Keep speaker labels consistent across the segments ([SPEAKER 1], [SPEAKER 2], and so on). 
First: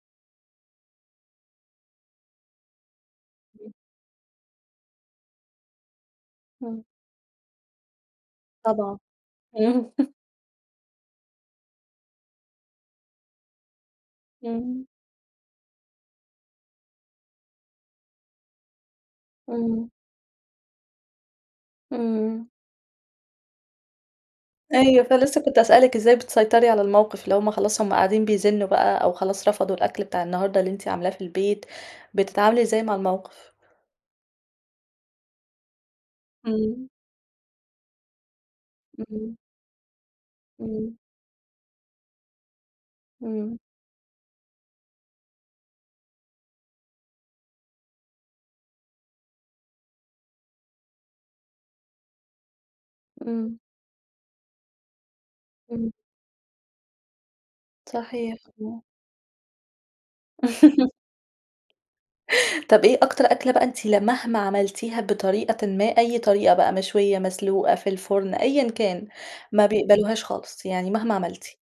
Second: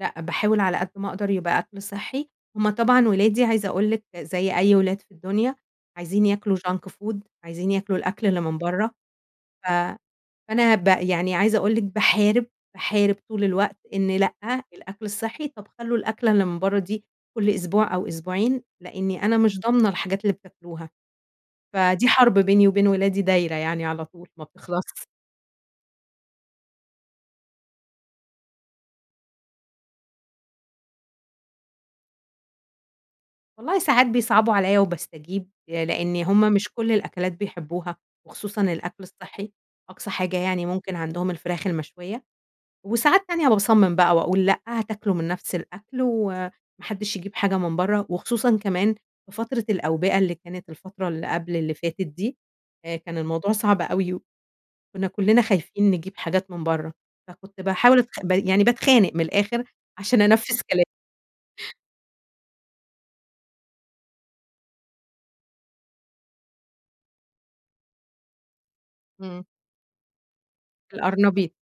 [SPEAKER 1] لأ، باحاول على قد ما أقدر يبقى أكل صحِّي، هم طبعًا ولادي عايزة
[SPEAKER 2] [unintelligible]
[SPEAKER 1] أقول لِك زي أي ولاد في الدنيا عايزين ياكلوا
[SPEAKER 2] آه.
[SPEAKER 1] junk food عايزين ياكلوا الأكل اللي من برّه
[SPEAKER 2] طبعًا.
[SPEAKER 1] ف فأنا ب يعني عايزة أقول لِك باحارب، باحارب طول الوقت إن لأ
[SPEAKER 2] امم.
[SPEAKER 1] الأكل الصحِّي طب خلوا الأكلة اللي من برّه دي كل أسبوع أو أسبوعين، لإني أنا مش ضامنة
[SPEAKER 2] امم.
[SPEAKER 1] الحاجات اللي بتاكلوها. فدي حرب
[SPEAKER 2] امم.
[SPEAKER 1] بيني وبين ولادي دايرة يعني على طول ما
[SPEAKER 2] أيوه،
[SPEAKER 1] بتخلصش.
[SPEAKER 2] فلسَّه كنت هاسأل لِك إزّاي بتسيطري على الموقف، اللي همّ خلاص همّ قاعدين بيزنُّوا بقى أو خلاص رفضوا الأكل بتاع النهارده اللي أنتِ عاملاه في البيت بتتعاملي إزّاي مع الموقف؟
[SPEAKER 1] والله ساعات بيصعبوا عليَّ وباستجيب، لإن همّ مش
[SPEAKER 2] امم.
[SPEAKER 1] كل الأكلات بيحبوها، وخصوصًا الأكل
[SPEAKER 2] امم.
[SPEAKER 1] الصحِّي، أقصى حاجة يعني
[SPEAKER 2] امم.
[SPEAKER 1] ممكن عندهم الفراخ المشوية، وساعات تانية
[SPEAKER 2] امم.
[SPEAKER 1] باصمِّم بقى وأقول لأ هتاكلوا من نفس الأكل وما حدش يجيب حاجة من برَّه، وخصوصًا كمان في فترة الأوبئة اللي كانت الفترة اللي قبل اللي فاتت دي آآ كان الموضوع
[SPEAKER 2] امم.
[SPEAKER 1] صعب أوي، وكنّا كلِّنا خايفين
[SPEAKER 2] امم.
[SPEAKER 1] نجيب حاجات من برَّه، فكنت باحاول أتخ ب
[SPEAKER 2] صحيح،
[SPEAKER 1] يعني
[SPEAKER 2] امم.
[SPEAKER 1] باتخانق من الآخر عشان أنفذ كلامي.
[SPEAKER 2] طب إيه أكتر أكل بقى أنتِ لمهما عملتيها بطريقة ما أي طريقة بقى مشوية مسلوقة في الفرن أيًا كان
[SPEAKER 1] امم.
[SPEAKER 2] ما بيقبلوهاش خالص، يعني مهما
[SPEAKER 1] القرنبيط،
[SPEAKER 2] عملتِ؟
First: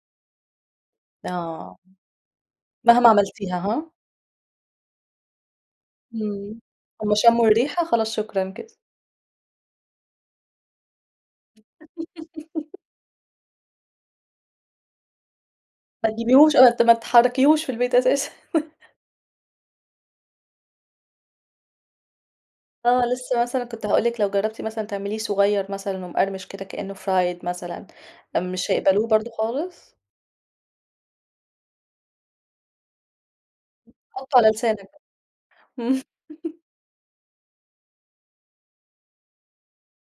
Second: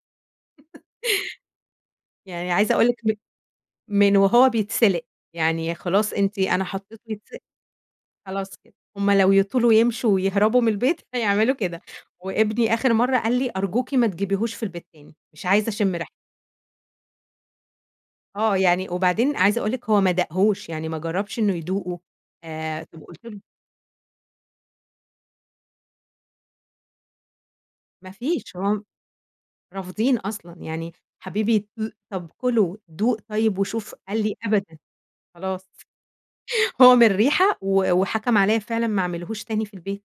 [SPEAKER 2] آه،
[SPEAKER 1] يعني عايزة أقول لِك
[SPEAKER 2] مهما
[SPEAKER 1] م
[SPEAKER 2] عملتيها ها؟
[SPEAKER 1] من وهو بيتسلق، يعني خلاص أنتِ
[SPEAKER 2] امم،
[SPEAKER 1] أنا حطِّيته
[SPEAKER 2] همّ
[SPEAKER 1] يتسلق
[SPEAKER 2] شمُّوا الرِّيحة خلاص شكرًا
[SPEAKER 1] خلاص كده،
[SPEAKER 2] كده.
[SPEAKER 1] همّ لو يطولوا يمشوا ويهربوا من البيت هيعملوا كده وابني آخر مرّة قال لي: "أرجوكِ ما تجيبيهوش في البيت تاني، مش عايزة أشم
[SPEAKER 2] ما
[SPEAKER 1] ريحته."
[SPEAKER 2] تجيبوهوش [unintelligible] ما تحركيهوش في البيت أساسًا.
[SPEAKER 1] آه، يعني وبعدين عايزة أقول لِك هو ما داقهوش يعني ما جربش إنُّه يدوقه آآ،
[SPEAKER 2] آه،
[SPEAKER 1] وقلت له
[SPEAKER 2] لسّه مثلًا كنت هاقول لِك لو جربتِ مثلًا تعمليه صغير مثلًا ومقرمش كده كإنه fried مثلًا
[SPEAKER 1] ما
[SPEAKER 2] امم
[SPEAKER 1] فيش،
[SPEAKER 2] مش
[SPEAKER 1] هم
[SPEAKER 2] هيقبلوه برضه خالص؟
[SPEAKER 1] رافضين أصلًا يعني حبيبي [unintelligible] طب كله دوق طيب وشوف، قال لي
[SPEAKER 2] حطُّه على
[SPEAKER 1] أبدًا
[SPEAKER 2] لسانَك.
[SPEAKER 1] خلاص.
[SPEAKER 2] امم.
[SPEAKER 1] هو من الريحة، و وحكم عليَّا فعلًا ما أعملهوش تاني في البيت.